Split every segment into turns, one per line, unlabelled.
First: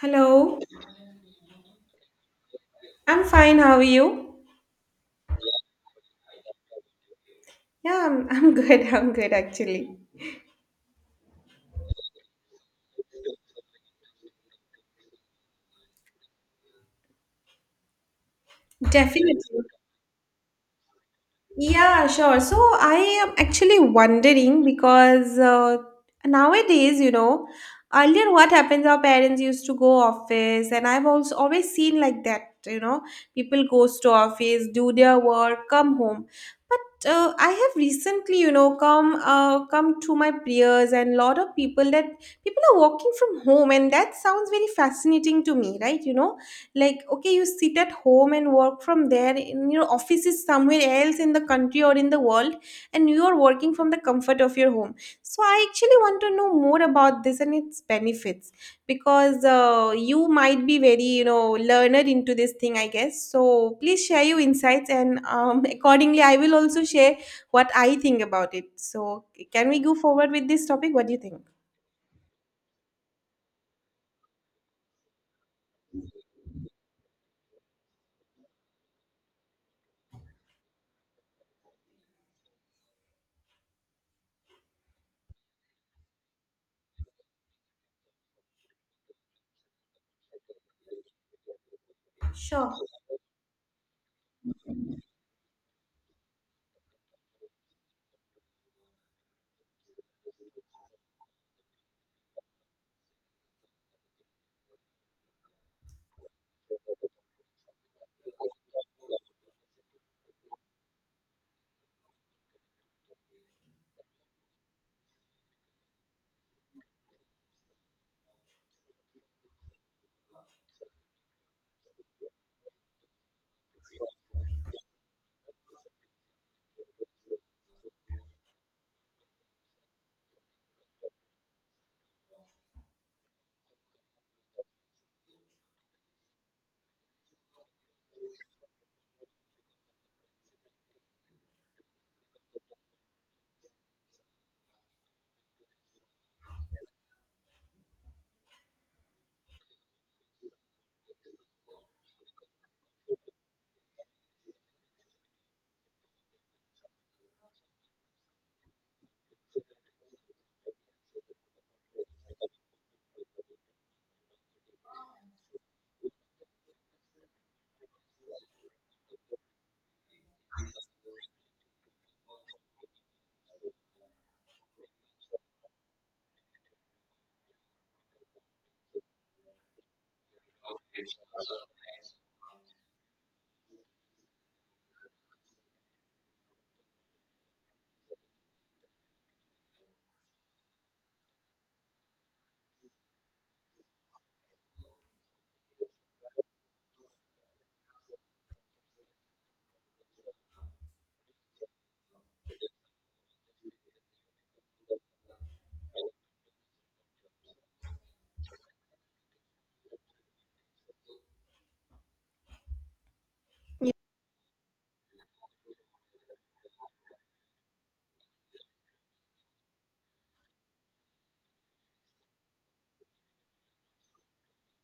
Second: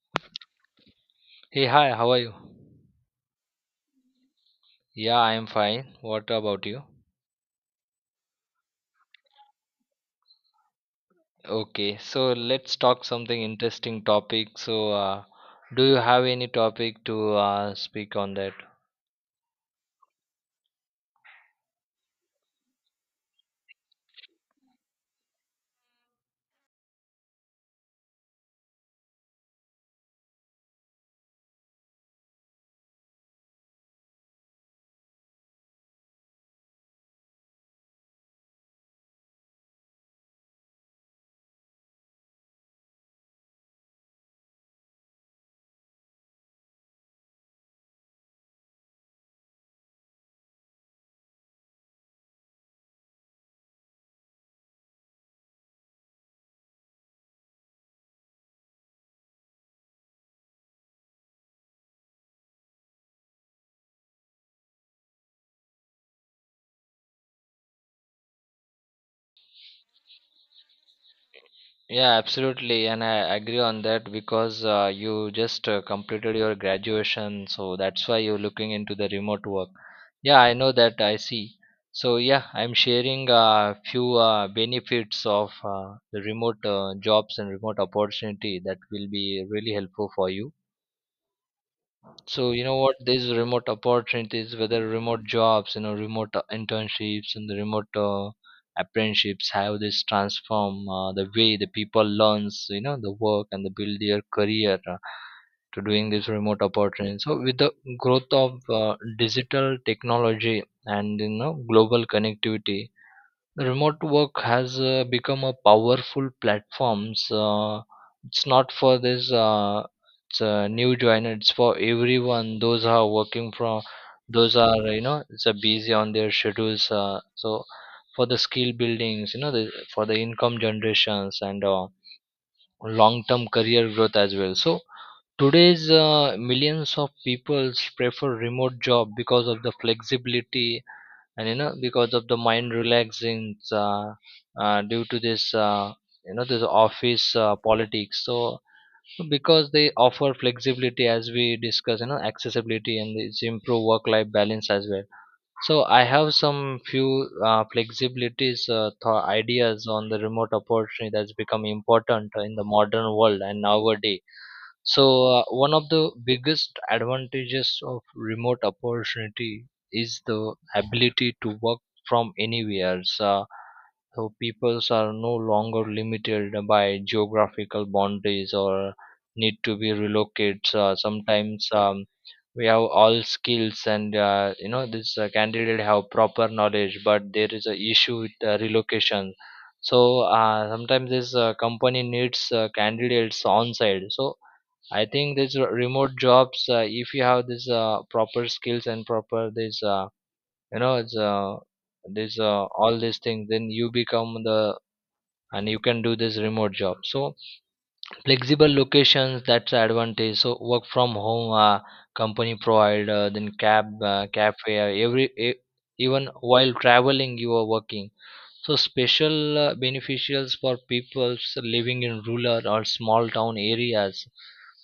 Hello,
Hey, hi, how are you?
I'm fine. How are you?
Yeah, I'm fine. What about you?
I'm good. I'm good actually.
Okay, so let's talk something interesting topic. So, do you have any topic to speak on that?
Definitely. Yeah, sure. So I am actually wondering because nowadays, you know, earlier what happens, our parents used to go office, and I've also always seen like that, you know, people goes to office, do their work, come home. But I have recently, you know, come to my peers and lot of people that people are working from home, and that sounds very fascinating to me, right? You know, like okay, you sit at home and work from there, and your office is somewhere else in the country or in the world, and you are working from the comfort of your home. So I actually want to know more about this and its benefits, because you might be very, you know, learner into this thing, I guess. So please share your insights, and accordingly I will also share what I think about it. So can we go forward with this topic? What do you think?
Yeah, absolutely, and I agree on that because you just completed your graduation, so that's why you're looking into the remote work. Yeah, I know that. I see. So yeah, I'm sharing a few benefits of the remote jobs and remote opportunity that will be really helpful for you. So you
Sure.
know what these remote opportunities, whether remote jobs, you know, remote internships and the remote apprenticeships, how this transform the way the people learns, you know, the work and the build their career to doing this remote opportunity. So with the growth of digital technology and you know global connectivity, remote work has become a powerful platforms, it's not for this, it's a new joiner, it's for everyone, those are working from, those are, you know, it's a busy on their schedules, so for the skill buildings, you know, the, for the income generations, and long term career growth as well. So today's millions of people prefer remote job because of the flexibility, and you know, because of the mind relaxing, due to this, you know, this office politics. So because they offer flexibility, as we discuss, you know, accessibility, and it's improve work life balance as well. So I have some few flexibilities, ideas on the remote opportunity that's become important in the modern world and nowadays. So, one of the biggest advantages of remote opportunity is the ability to work from anywhere. So peoples are no longer limited by geographical boundaries or need to be relocated. So sometimes we have all skills, and you know this candidate have proper knowledge, but there is a issue with relocation. So sometimes this company needs candidates on site. So I think this remote jobs, if you have this proper skills and proper this, you know, it's this all these things, then you become the, and you can do this remote job. So flexible locations, that's the advantage. So work from home, company provide, then cab, cafe, every even while traveling you are working. So special beneficials for peoples living in rural or small town areas,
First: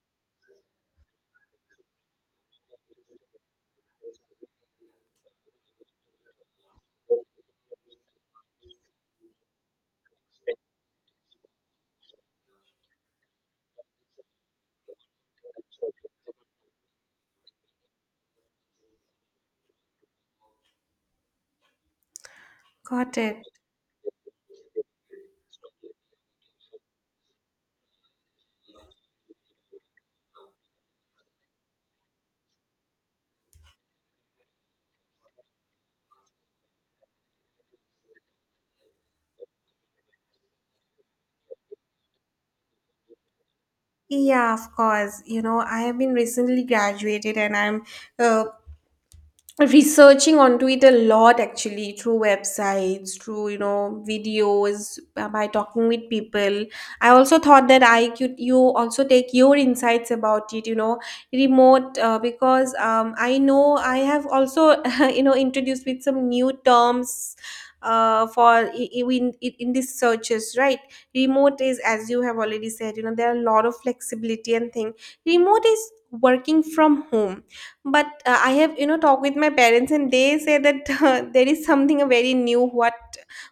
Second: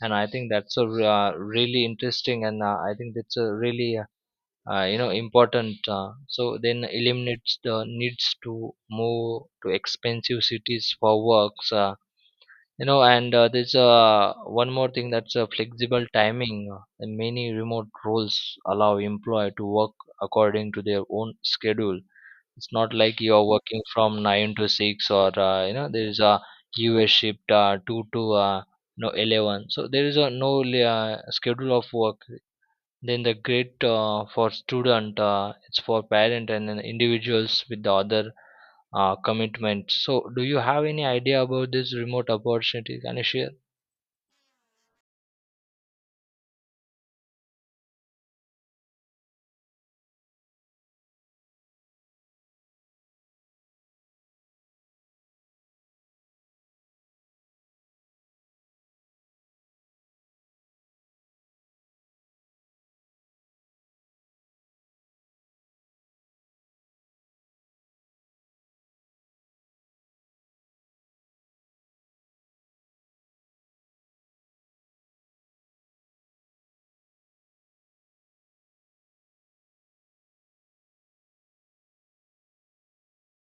and I think that's a really interesting, and I think that's a really you know important. So then eliminates the needs to move to expensive cities for works. You know, and there's one more thing, that's flexible timing, and many remote roles allow employer to work according to their own schedule. It's not
Got
like
it.
you're working from 9 to 6, or you know there is a US shift, 2 to no, 11. So there is a no schedule of work, then the great for student, it's for parent, and then individuals with the other commitment. So do you have any idea about this remote opportunity? Can you share?
Yeah, of course. You know, I have been recently graduated, and I'm uh, researching onto it a lot, actually, through websites, through, you know, videos, by talking with people. I also thought that I could, you also take your insights about it, you know, remote, because I know I have also you know introduced with some new terms, for I- in these searches, right? Remote is, as you have already said, you know, there are a lot of flexibility and thing. Remote is working from home. But I have, you know, talked with my parents, and they say that there is something very new. what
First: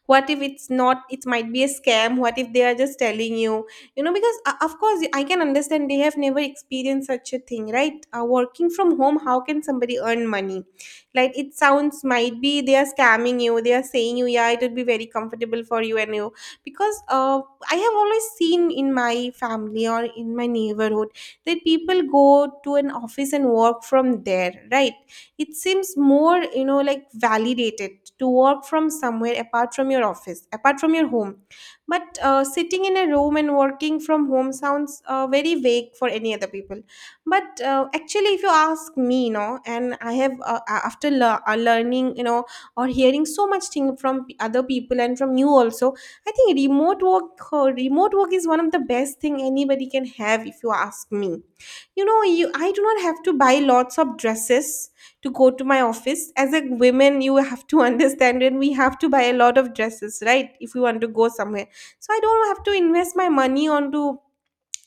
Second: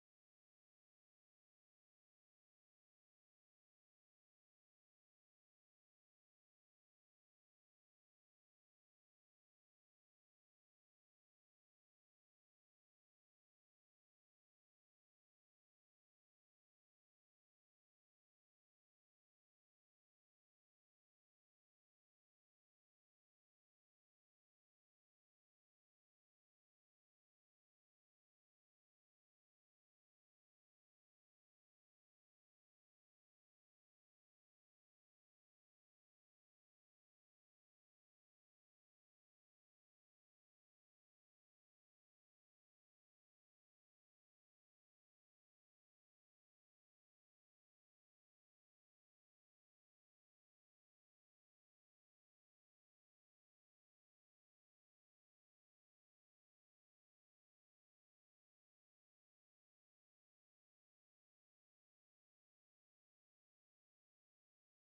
what if it's not, it might be a scam? What if they are just telling you? You know, because of course, I can understand they have never experienced such a thing, right? Working from home, how can somebody earn money? Like, it sounds, might be they are scamming you. They are saying you, yeah, it would be very comfortable for you. And you, because I have always seen in my family or in my neighborhood that people go to an office and work from there, right? It seems more, you know, like validated to work from somewhere apart from your office, apart from your home. But sitting in a room and working from home sounds very vague for any other people. But actually, if you ask me, you know, and I have after learning, you know, or hearing so much thing from other people and from you also, I think remote work is one of the best thing anybody can have, if you ask me. You know, you, I do not have to buy lots of dresses to go to my office. As a woman, you have to understand, and we have to buy a lot of dresses, right? If we want to go somewhere. So I don't have to invest my money onto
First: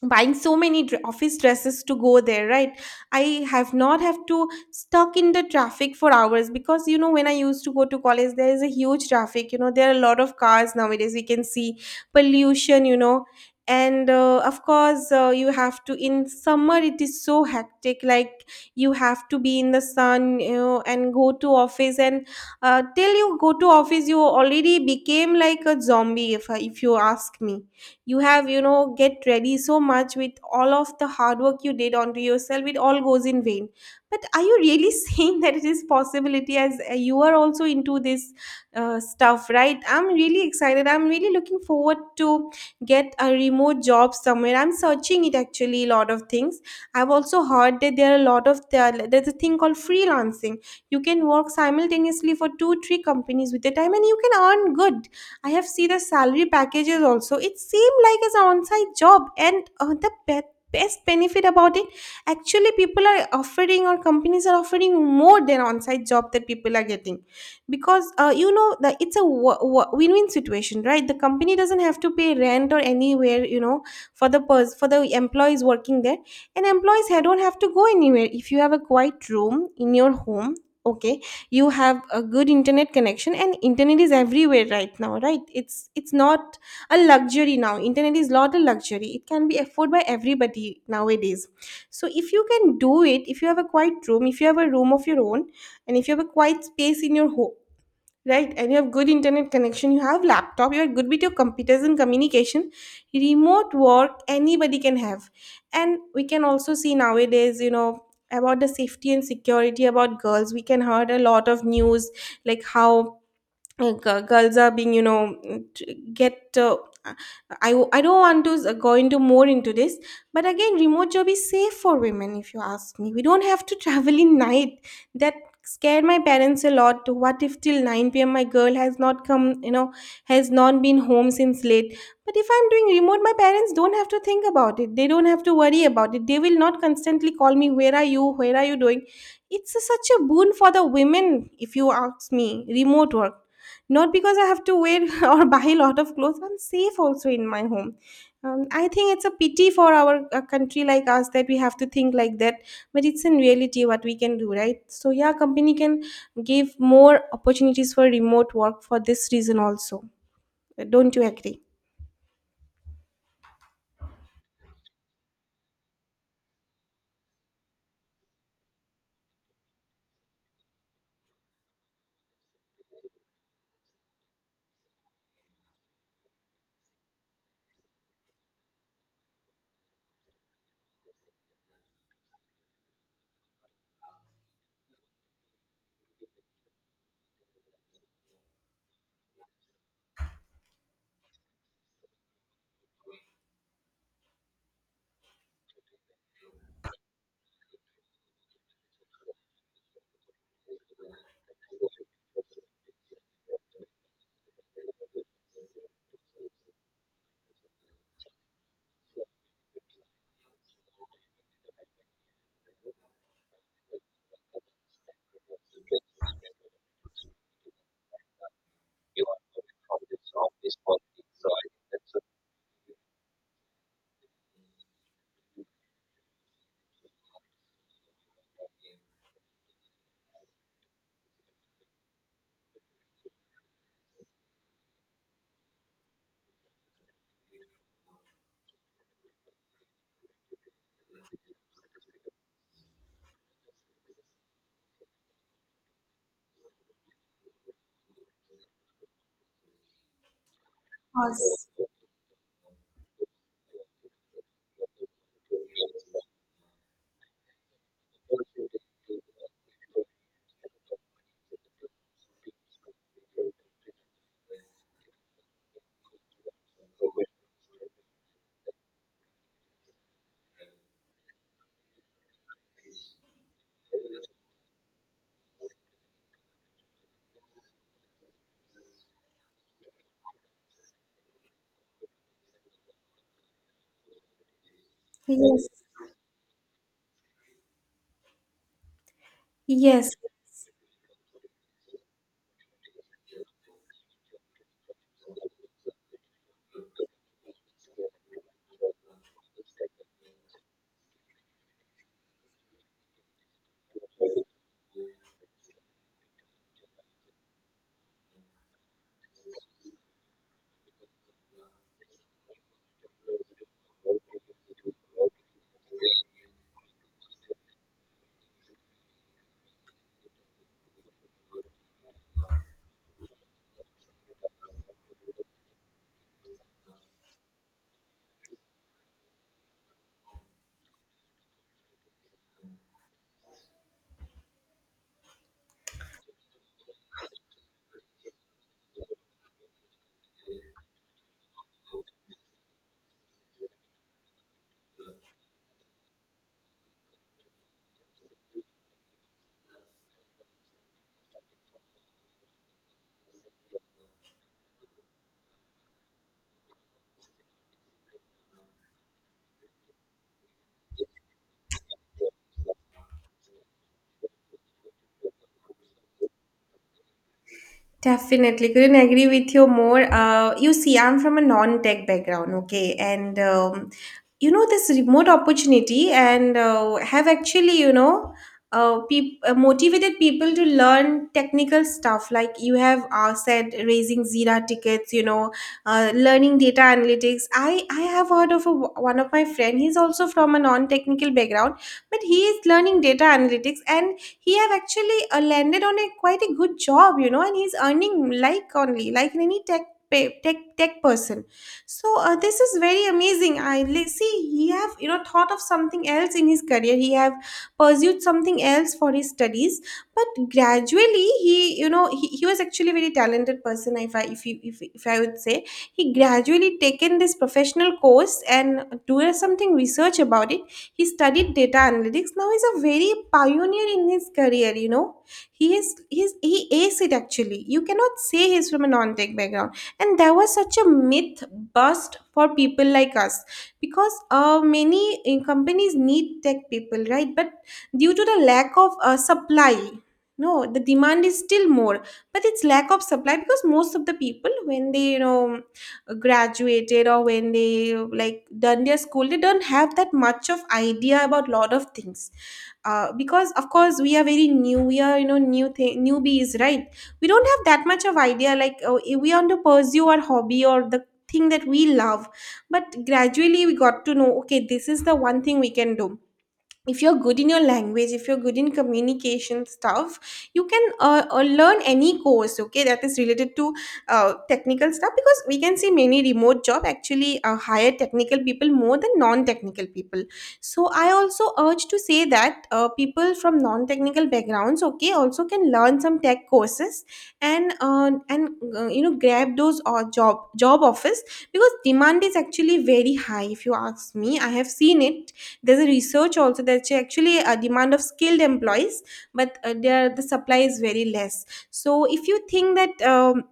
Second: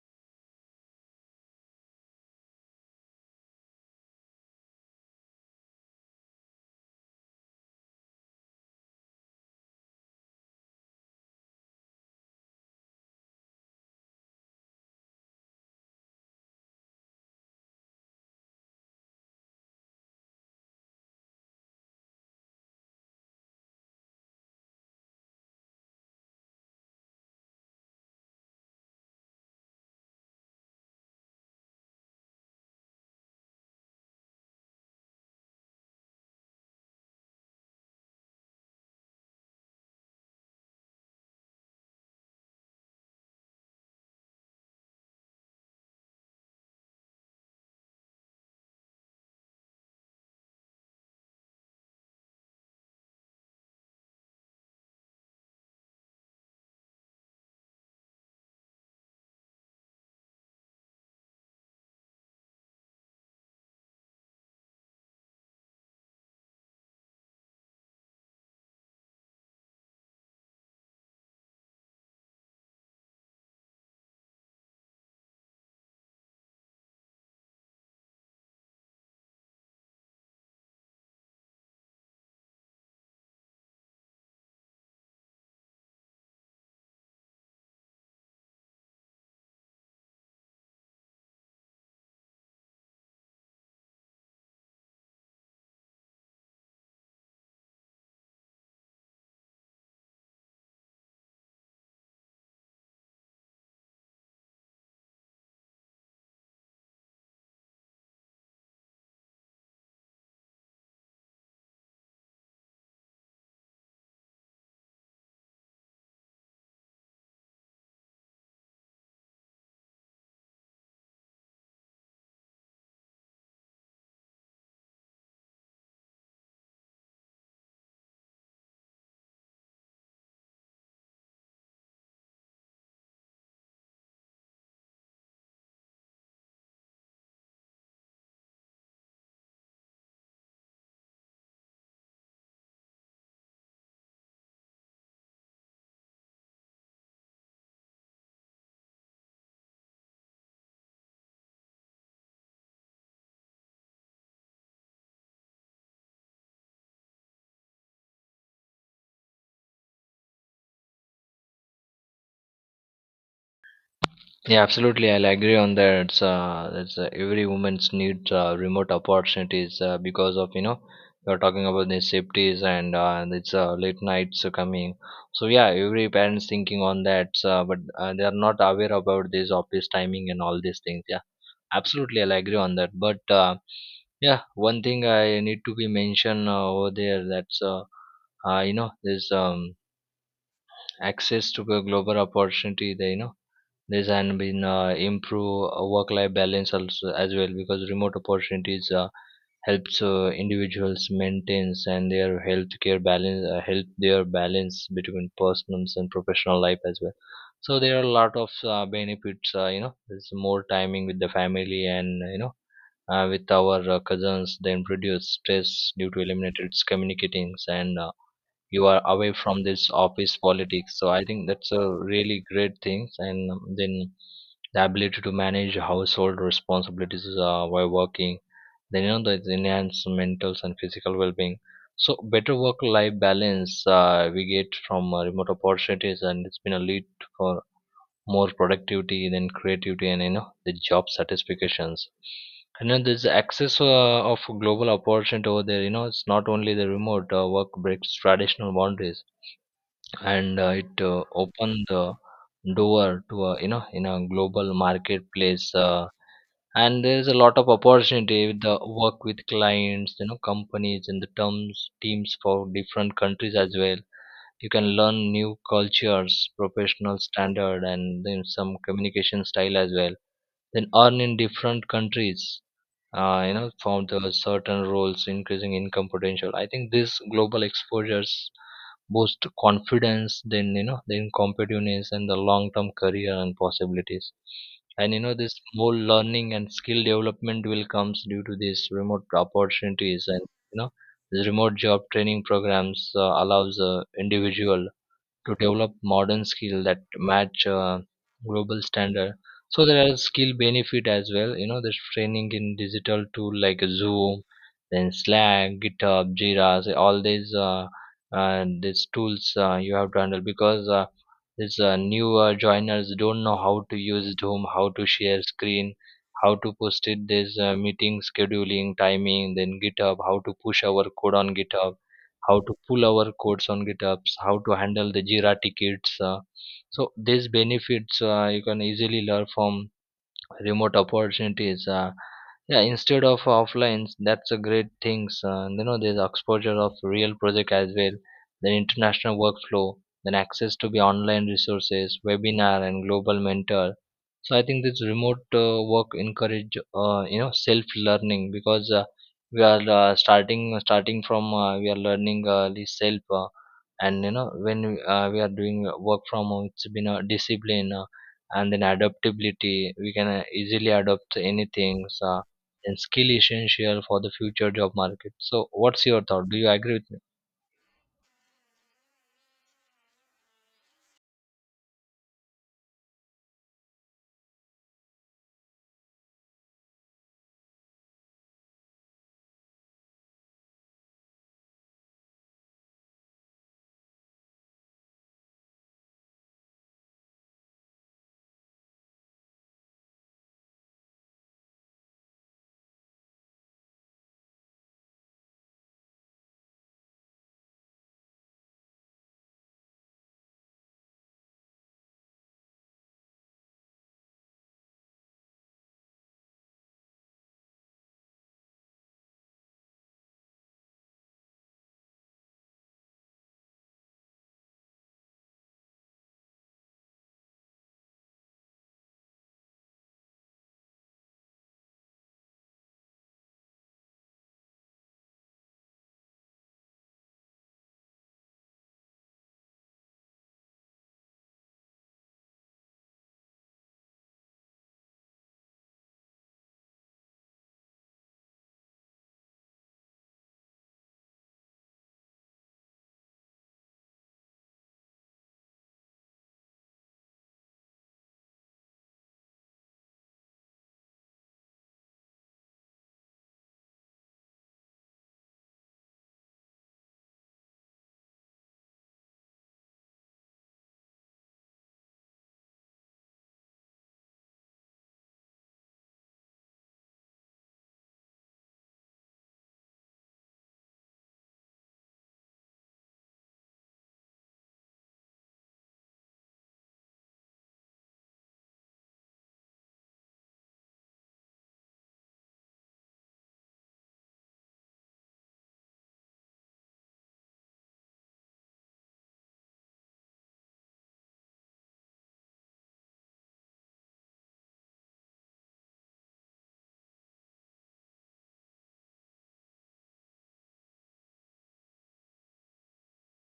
buying so many office dresses to go there, right? I have not have to stuck in the traffic for hours, because, you know, when I used to go to college, there is a huge traffic. You know, there are a lot of cars nowadays, we can see pollution, you know. And of course, you have to, in summer it is so hectic, like you have to be in the sun, you know, and go to office. And till you go to office, you already became like a zombie, if you ask me. You have, you know, get ready so much, with all of the hard work you did onto yourself, it all goes in vain. But are you really saying that it is possibility, as you are also into this stuff, right? I'm really excited, I'm really looking forward to get a remote job somewhere. I'm searching it, actually, a lot of things. I've also heard that there are a lot of, there's a thing called freelancing. You can work simultaneously for 2 3 companies with the time, and you can earn good. I have seen the salary packages also. It seemed like as an on-site job, and the best benefit about it, actually, people are offering, or companies are offering more than on-site job that people are getting, because you know that it's a win-win situation, right? The company doesn't have to pay rent or anywhere, you know, for the for the employees working there, and employees don't have to go anywhere. If you have a quiet room in your home, okay, you have a good internet connection, and internet is everywhere right now, right? It's not a luxury now, internet is not a luxury, it can be afforded by everybody nowadays. So if you can do it, if you have a quiet room, if you have a room of your own, and if you have a quiet space in your home, right, and you have good internet connection, you have laptop, you are good with your computers and communication, remote work anybody can have. And we can also see nowadays, you know, about the safety and security about girls, we can heard a lot of news, like how girls are being, you know, t- get I don't want to go into more into this. But again, remote job is safe for women, if you ask me. We don't have to travel in night. That scared my parents a lot. What if till 9 p.m. my girl has not come, you know, has not been home since late? But if I'm doing remote, my parents don't have to think about it, they don't have to worry about it, they will not constantly call me, where are you, where are you doing. It's a, such a boon for the women, if you ask me, remote work. Not because I have to wear or buy a lot of clothes, I'm safe also in my home. I think it's a pity for our a country like us that we have to think like that. But it's in reality what we can do, right? So yeah, company can give more opportunities for remote work for this reason also. Don't you agree?
Yeah, absolutely. I'll agree on that. It's every woman's need remote opportunities, because of, you know, you're talking about the safeties, and and it's late nights are coming. So yeah, every parents thinking on that, but they are not aware about this office timing and all these things. Yeah, absolutely. I'll agree on that. But yeah, one thing I need to be mentioned over there, that's you know, there's access to the global opportunity. There, you know, this and been improve work life balance also as well, because remote opportunities helps individuals maintains and their healthcare balance, help their balance between personal and professional life as well. So there are a lot of benefits, you know, there's more timing with the family, and you know, with our cousins, then reduce stress due to eliminated communicatings, and you are away from this office politics. So I think that's a really great thing, and then the ability to manage household responsibilities while working, then you know the enhanced mental and physical well-being. So better work life balance we get from remote opportunities, and it's been a lead for more productivity, then creativity, and you know the job satisfactions. And then there's the access of global opportunity over there. You know, it's not only the remote work, breaks traditional boundaries, and it
Yes.
opened the door to a, you know, in a global marketplace, and there is a lot of opportunity with the work with clients, you know, companies, and the terms teams for different countries as well. You can learn new cultures, professional standard, and then some communication style as well, then earn in different countries. You know, found the certain roles increasing income potential. I think this global exposures boost confidence, then you know, then competitiveness and the long term career and possibilities. And you know this
Yes.
more learning and skill development will comes due to these remote
Yes.
opportunities. And you know these remote job training programs allows individual to develop modern skill that match global standard. So there are skill benefit as well. You know, there's training in digital tool like Zoom, then Slack, GitHub, Jira. So all these tools you have to handle, because these new joiners don't know how to use Zoom, how to share screen, how to post it this meeting scheduling timing, then GitHub, how to push our code on GitHub, how to pull our codes on GitHubs, how to handle the Jira tickets. So these benefits you can easily learn from remote opportunities. Yeah, instead of offline, that's a great things. You know, there's exposure of real project as well, then international workflow, then access to the online resources, webinar, and global mentor. So I think this remote work encourage you know self learning, because we are starting from, we are learning the self, and you know when we are doing work from home, it's been a discipline, and then adaptability we can easily adopt anything, uh, and skill essential for the future job market. So what's your thought? Do you agree with me?
Definitely, couldn't agree with you more. You see, I'm from a non-tech background, okay, and you know, this remote opportunity, and have actually, you know, motivated people to learn technical stuff. Like you have said, raising Jira tickets, you know, learning data analytics. I have heard of a, one of my friend. He's also from a non-technical background, but he is learning data analytics, and he have actually landed on a quite a good job, you know, and he's earning like only like any tech pay, tech person. So this is very amazing. See, he have, you know, thought of something else in his career, he have pursued something else for his studies, but gradually he, you know, he was actually a very talented person, if I if you if I would say. He gradually taken this professional course and do something research about it, he studied data analytics. Now he's a very pioneer in his career, you know. He is it, actually. You cannot say he's from a non-tech background. And there was such a myth bust for people like us, because many companies need tech people, right? But due to the lack of supply, no, the demand is still more, but it's lack of supply because most of the people when they graduated or when they like done their school, they don't have that much of idea about lot of things. Uh, because of course we are very new, we are new thing, newbies, right? We don't have that much of idea, like we want to pursue our hobby or the thing that we love, but gradually we got to know okay, this is the one thing we can do. If you're good in your language, if you're good in communication stuff, you can learn any course, okay, that is related to technical stuff, because we can see many remote job actually hire technical people more than non-technical people. So I also urge to say that people from non-technical backgrounds, okay, also can learn some tech courses, and grab those job offers, because demand is actually very high. If you ask me, I have seen it. There's a research also that actually a demand of skilled employees, but there the supply is very less. So if you think that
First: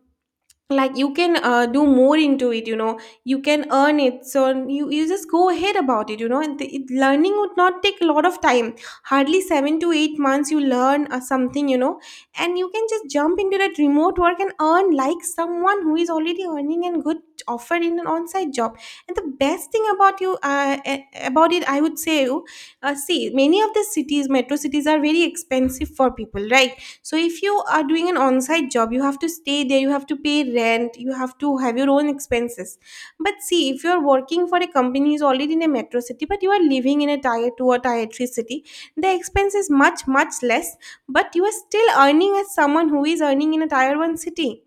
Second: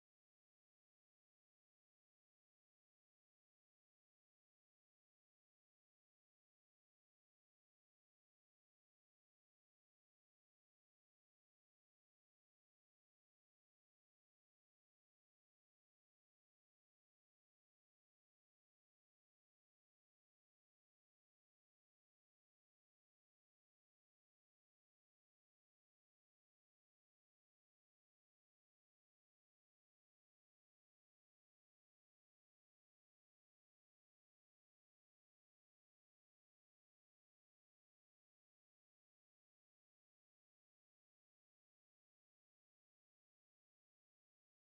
like you can do more into it, you know you can earn it, so you just go ahead about it, you know. And learning would not take a lot of time, hardly 7 to 8 months you learn something, you know, and you can just jump into that remote work and earn like someone who is already earning and good offer in an on-site job. And the best thing about you about it, I would say, you see many of the cities, metro cities, are very expensive for people, right? So if you are doing an on-site job, you have to stay there, you have to pay rent, you have to have your own expenses. But see, if you're working for a company who's already in a metro city but you are living in a tier 2 or tier 3 city, the expense is much much less, but you are still earning as someone who is earning in a tier 1 city.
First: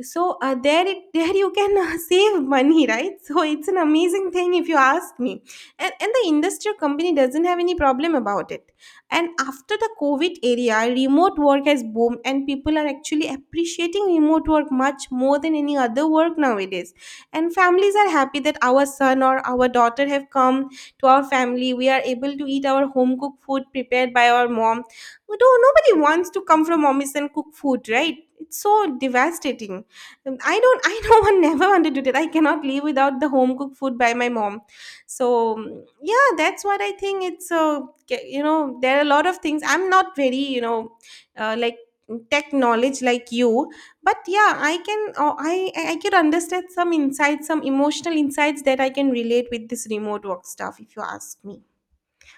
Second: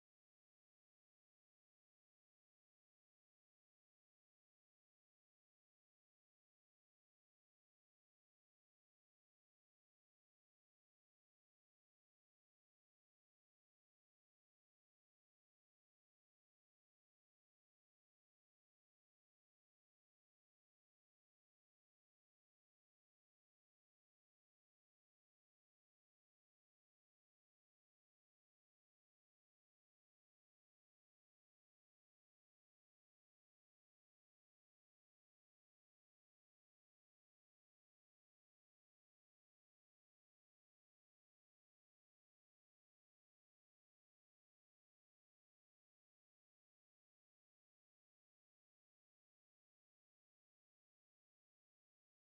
So there you can save money, right? So it's an amazing thing if you ask me. And the industrial company doesn't have any problem about it. And after the COVID area, remote work has boomed, and people are actually appreciating remote work much more than any other work nowadays. And families are happy that our son or our daughter have come to our family. We are able to eat our home cooked food prepared by our mom. No, nobody wants to come from office and cook food, right? It's so devastating. I don't, I know, I never wanted to do that. I cannot live without the home cooked food by my mom. So, yeah, that's what I think. It's so, you know, there are a lot of things. I'm not very, you know, like tech knowledge like you, but yeah, I can, oh, I can understand some insights, some emotional insights that I can relate with this remote work stuff, if you ask me.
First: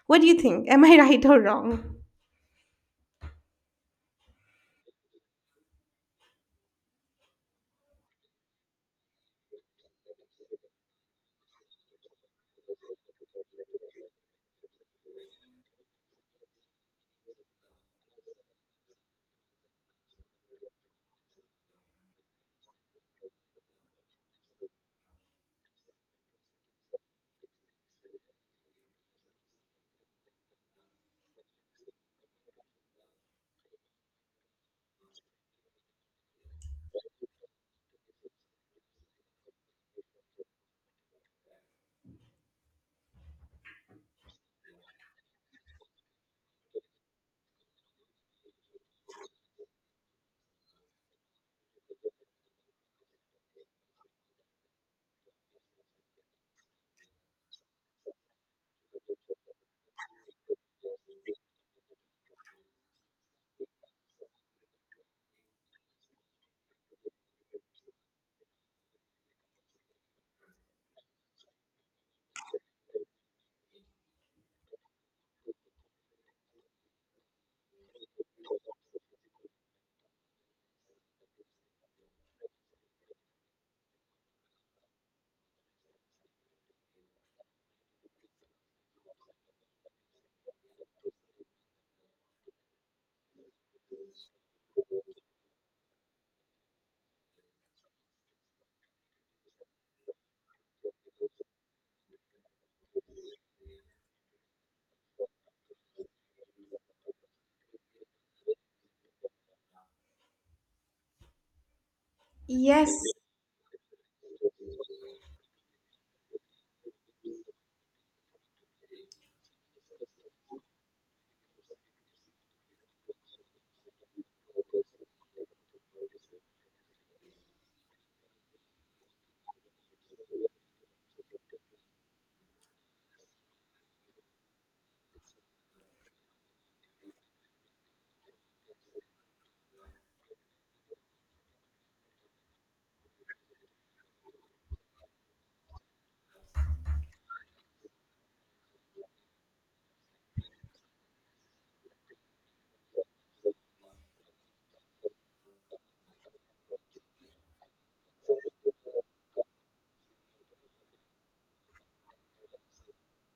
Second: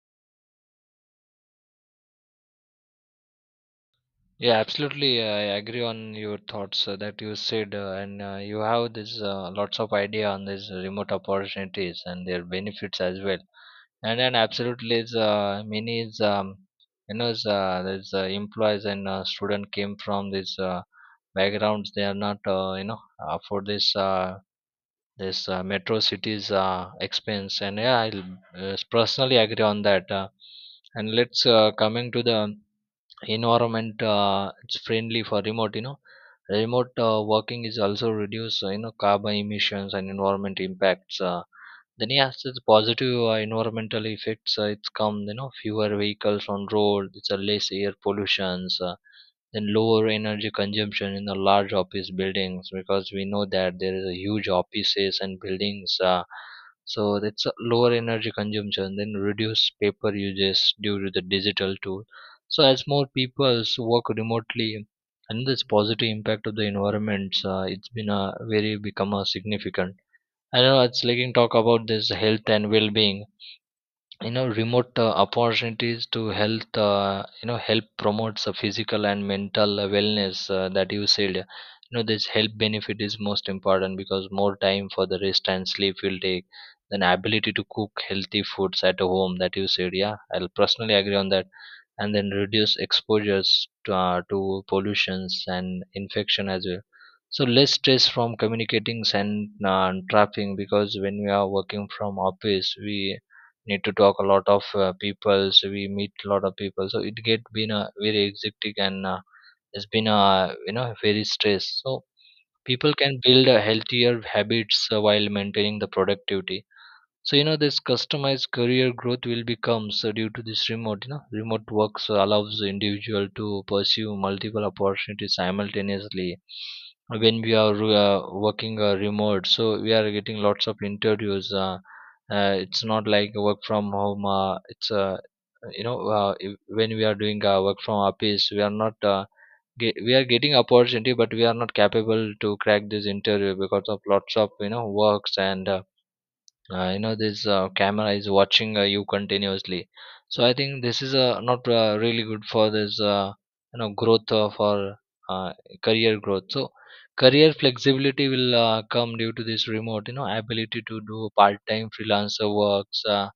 What do you think? Am I right or wrong?
Yeah, absolutely. I agree on your thoughts that you said, and you have this lots of idea on these remote opportunities and their benefits as well. And then absolutely, is many is, you know is, there's employees and student came from this backgrounds. They are not you know, for this this metro cities expense. And yeah, I personally agree on that. And let's coming to the environment, it's friendly for remote, you know, remote working is also reduce, you know, carbon emissions and environment impacts, then yes, it's positive environmental effects, it's come, you know, fewer vehicles on road, it's a less air pollutions, then lower energy consumption in the large office buildings, because we know that there is a huge offices and buildings, so that's a lower energy consumption, then reduce paper uses due to the digital tool. So as more people work remotely, and this positive impact of the environment, it's been a very become a significant. I know it's like you talk about this health and well-being. You know, remote opportunities to health, you know help promotes the physical and mental wellness, that you said. You know this health benefit is most important, because more time for the rest and sleep will take, then ability to cook healthy foods at home, that you said. Yeah, I'll personally agree on that. And then reduce exposures to, to pollutions and infection as well. So less stress from communicating and trapping, because when we are working from office, we need to talk a lot of people, so we meet a lot of people, so it get been a very hectic, and it's been a, you know, very stress. So people
Yes,
can build a healthier habits while maintaining the productivity. So you know this customized career growth will become so due to this remote, you know, remote work, so allows the individual to pursue multiple opportunities simultaneously. When we are working remote, so we are getting lots of interviews. It's not like work from home. It's you know, when we are doing work from office, we are not we are getting opportunity, but we are not capable to crack this interview because of lots of, you know, works and. You know this camera is watching you continuously. So I think this is not really good for this, you know, growth of our uh, career growth. So career flexibility will come due to this remote, you know, ability to do part time freelancer works,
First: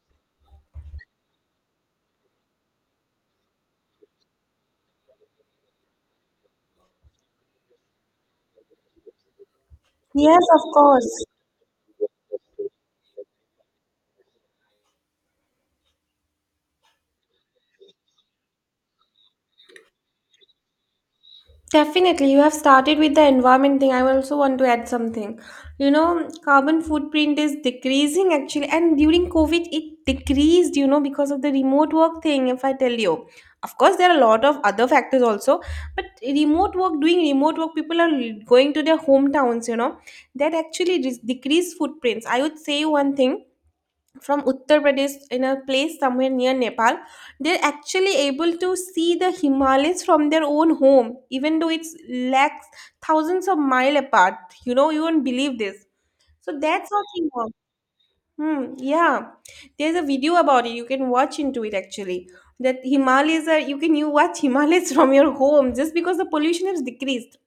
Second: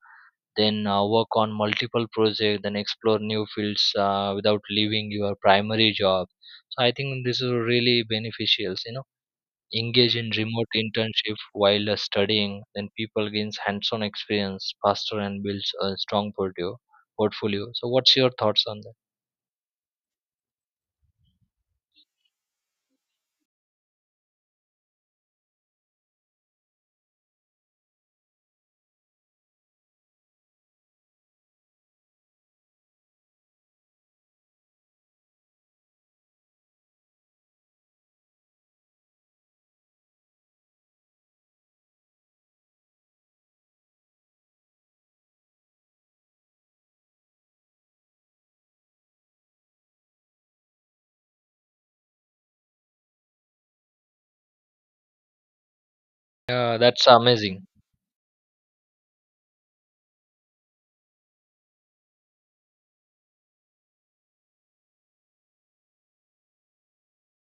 then work on multiple projects, then explore new fields without leaving your primary job. So I think this is really beneficial, you know, engage in
yes, of
remote
course.
internship while studying, then people gains hands-on experience faster, and builds a strong portfolio. So what's your thoughts on that?
Definitely, you have started with the environment thing. I also want to add something. You know, carbon footprint is decreasing actually, and during COVID, it decreased, you know, because of the remote work thing. If I tell you, of course, there are a lot of other factors also, but remote work, doing remote work, people are going to their hometowns, you know, that actually dis- decrease footprints. I would say one thing, from Uttar Pradesh in a place somewhere near Nepal, they're actually able to see the Himalayas from their own home, even though it's lakhs, thousands of mile apart. You know, you won't believe this. So
Yeah,
that's
that's
something. Wrong.
amazing.
Hmm, yeah, there's a video about it. You can watch into it actually. That Himalayas are, you can you watch Himalayas from your home just because the pollution has decreased,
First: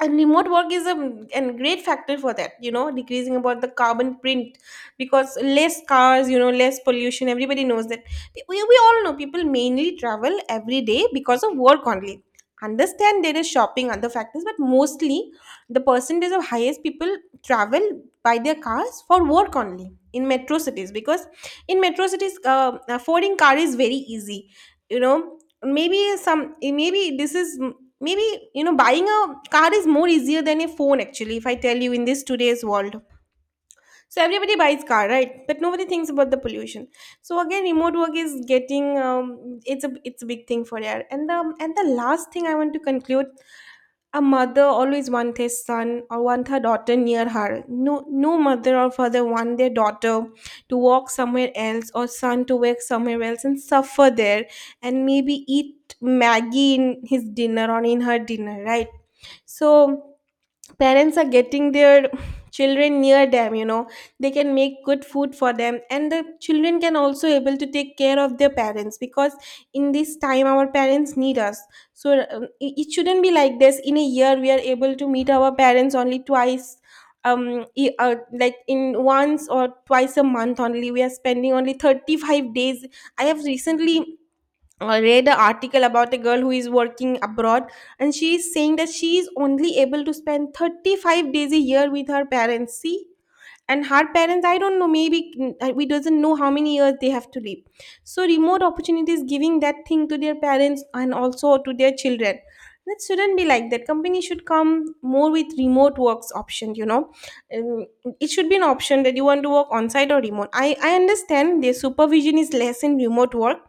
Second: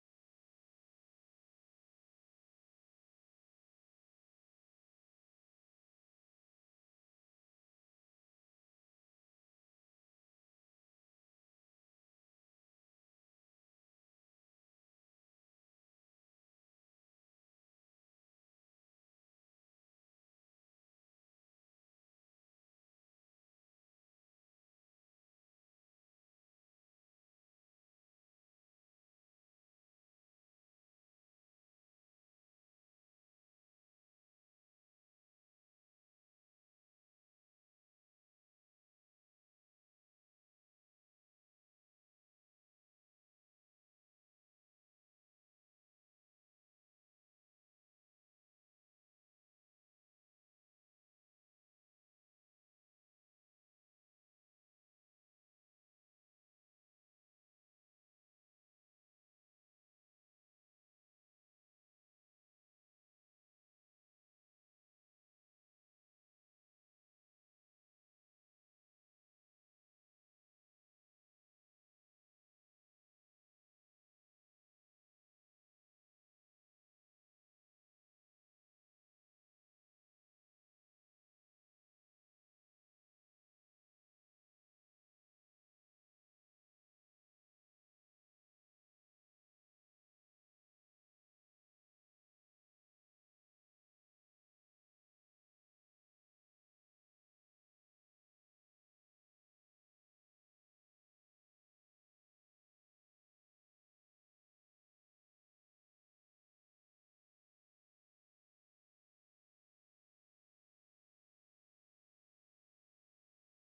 and remote work is a great factor for that, you know, decreasing about the carbon print, because less cars, you know less pollution, everybody knows that. We all know people mainly travel every day because of work only. Understand, there is shopping, other factors, but mostly the percentage of highest people travel by their cars for work only in metro cities, because in metro cities affording car is very easy, you know. Maybe some, maybe this is, maybe, you know, buying a car is more easier than a phone actually, if I tell you in this today's world. So everybody buys car, right? But nobody thinks about the pollution. So again, remote work is getting, it's a, it's a big thing for there. And the, and the last thing I want to conclude, a mother always wants her son or want her daughter near her. No, no mother or father want their daughter to walk somewhere else or son to work somewhere else and suffer there and maybe eat Maggie in his dinner or in her dinner, right? So parents are getting their children near them, you know, they can make good food for them and the children can also able to take care of their parents, because in this time our parents need us. So it, it shouldn't be like this, in a year we are able to meet our parents only twice. um i- uh, like, in once or twice a month only, we are spending only 35 days. I have recently read an article about a girl who is working abroad, and she is saying that she is only able to spend 35 days a year with her parents. See, and her parents, I don't know, maybe we doesn't know how many years they have to live. So remote opportunities giving that thing to their parents and also to their children. That shouldn't be like that, company should come more with remote works option, you know. Um, it should be an option that you want to work on site or remote. I understand their supervision is less in remote work,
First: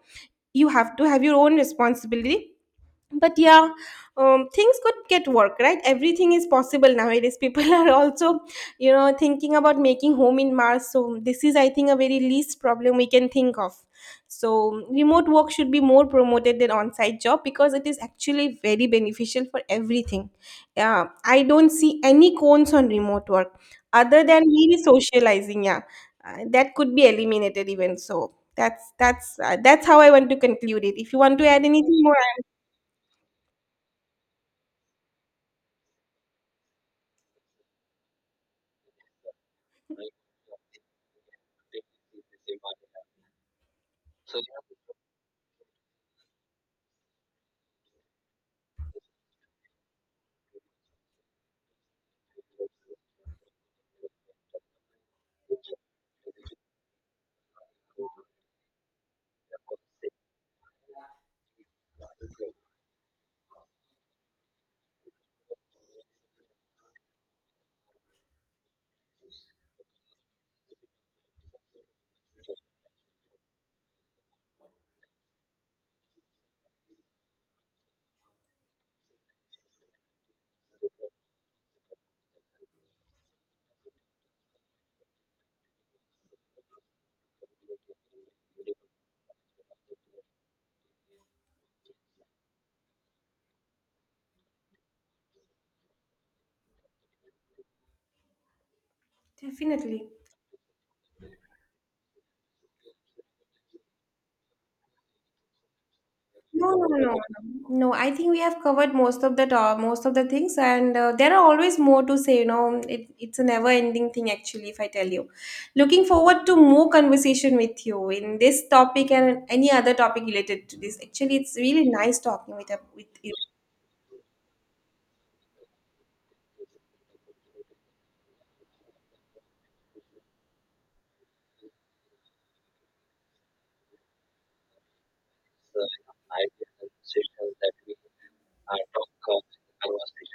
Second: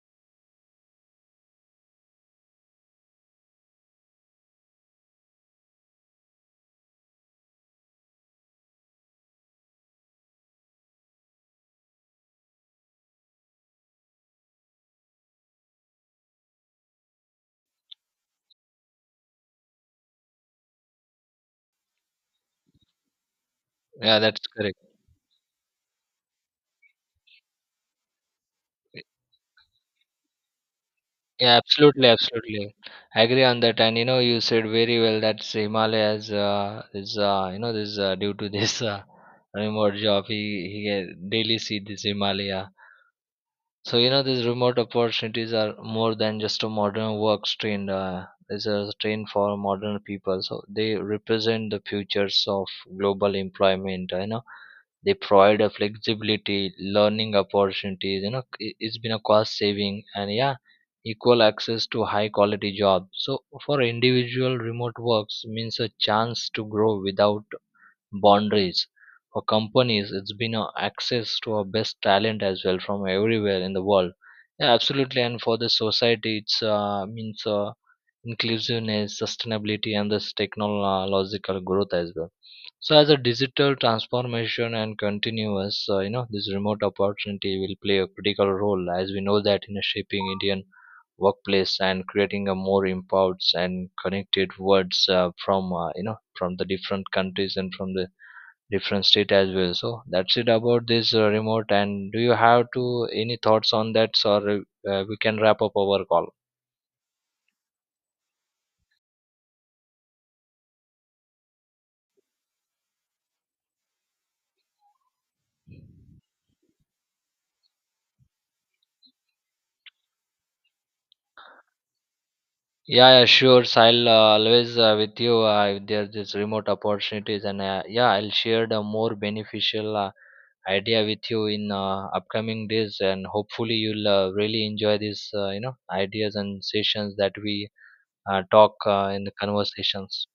you have to have your own responsibility, but yeah, things could get work, right? Everything is possible nowadays, people are also, you know, thinking about making home in Mars, so this is, I think, a very least problem we can think of. So remote work should be more promoted than on-site job, because it is actually very beneficial for everything. Yeah, I don't see any cons on remote work,
Yeah,
other than
that's correct.
maybe socializing. Yeah. That could be eliminated even. So that's, that's how I want to conclude it. If you want to
Yeah,
add anything
absolutely,
more.
absolutely. I agree on that. And you know, you said very well that Himalayas is, you know, this due to this remote job, he daily see this Himalaya. So you know these remote opportunities are more than just a modern work trained. It's a train for modern people. So they represent the futures of global employment. You know, they provide a flexibility, learning opportunities. You know, it's been a cost saving, and yeah, equal access to high quality jobs. So for individual, remote works means a chance to grow without boundaries. For companies, it's been a access to our best talent as well from everywhere in the world. Yeah, absolutely, and for the society, it's means inclusiveness, sustainability, and this technological growth as well. So as a digital transformation and continuous, you know, this remote opportunity will play a critical role, as we know that, in shaping Indian workplace and creating a more empowered and connected worlds, from, you know, from the different countries and from the different state as well. So
Definitely.
that's it about this remote. And do you have to any thoughts on that, or we can wrap up our call?
No, no, no, no. No, I think we have covered most of the to- most of the things, and there are always more to say. You know, it's a never-ending thing, actually. If I tell you, looking forward to more conversation with you in this topic and any other topic related to this. Actually, it's really nice talking with a- with.
Yeah, yeah, sure. So I'll always with you if there's this remote opportunities, and yeah, I'll share the more beneficial idea with you in upcoming days, and hopefully you'll really enjoy these, you know, ideas and sessions that we talk in the conversations.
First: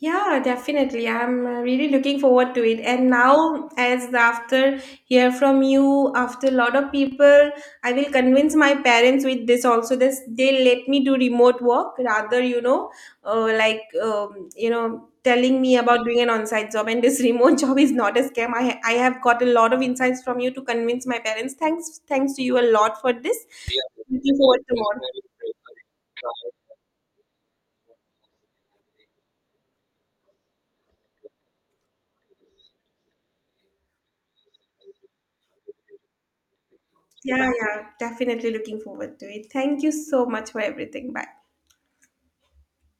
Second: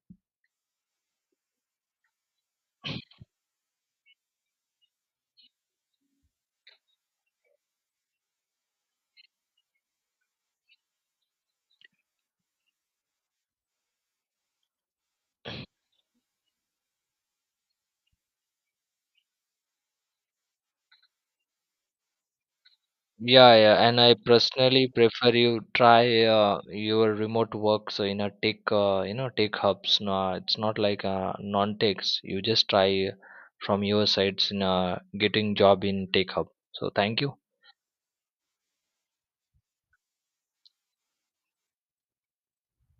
Yeah, definitely. I'm really looking forward to it. And now, as after hear from you, after a lot of people, I will convince my parents with this also. This they let me do remote work rather, you know, you know, telling me about doing an on-site job. And this remote job is not a scam. I have got a lot of insights from you to convince my parents. Thanks, thanks to you a lot for this.
Yeah, yeah, and I
Looking forward to
personally
more.
prefer you try your remote work. So in a tech, you know, tech hubs. No, it's not like non-techs. You just try from your sides in getting job in tech hub. So thank you.
Yeah, yeah, definitely looking forward to it. Thank you so much for everything. Bye.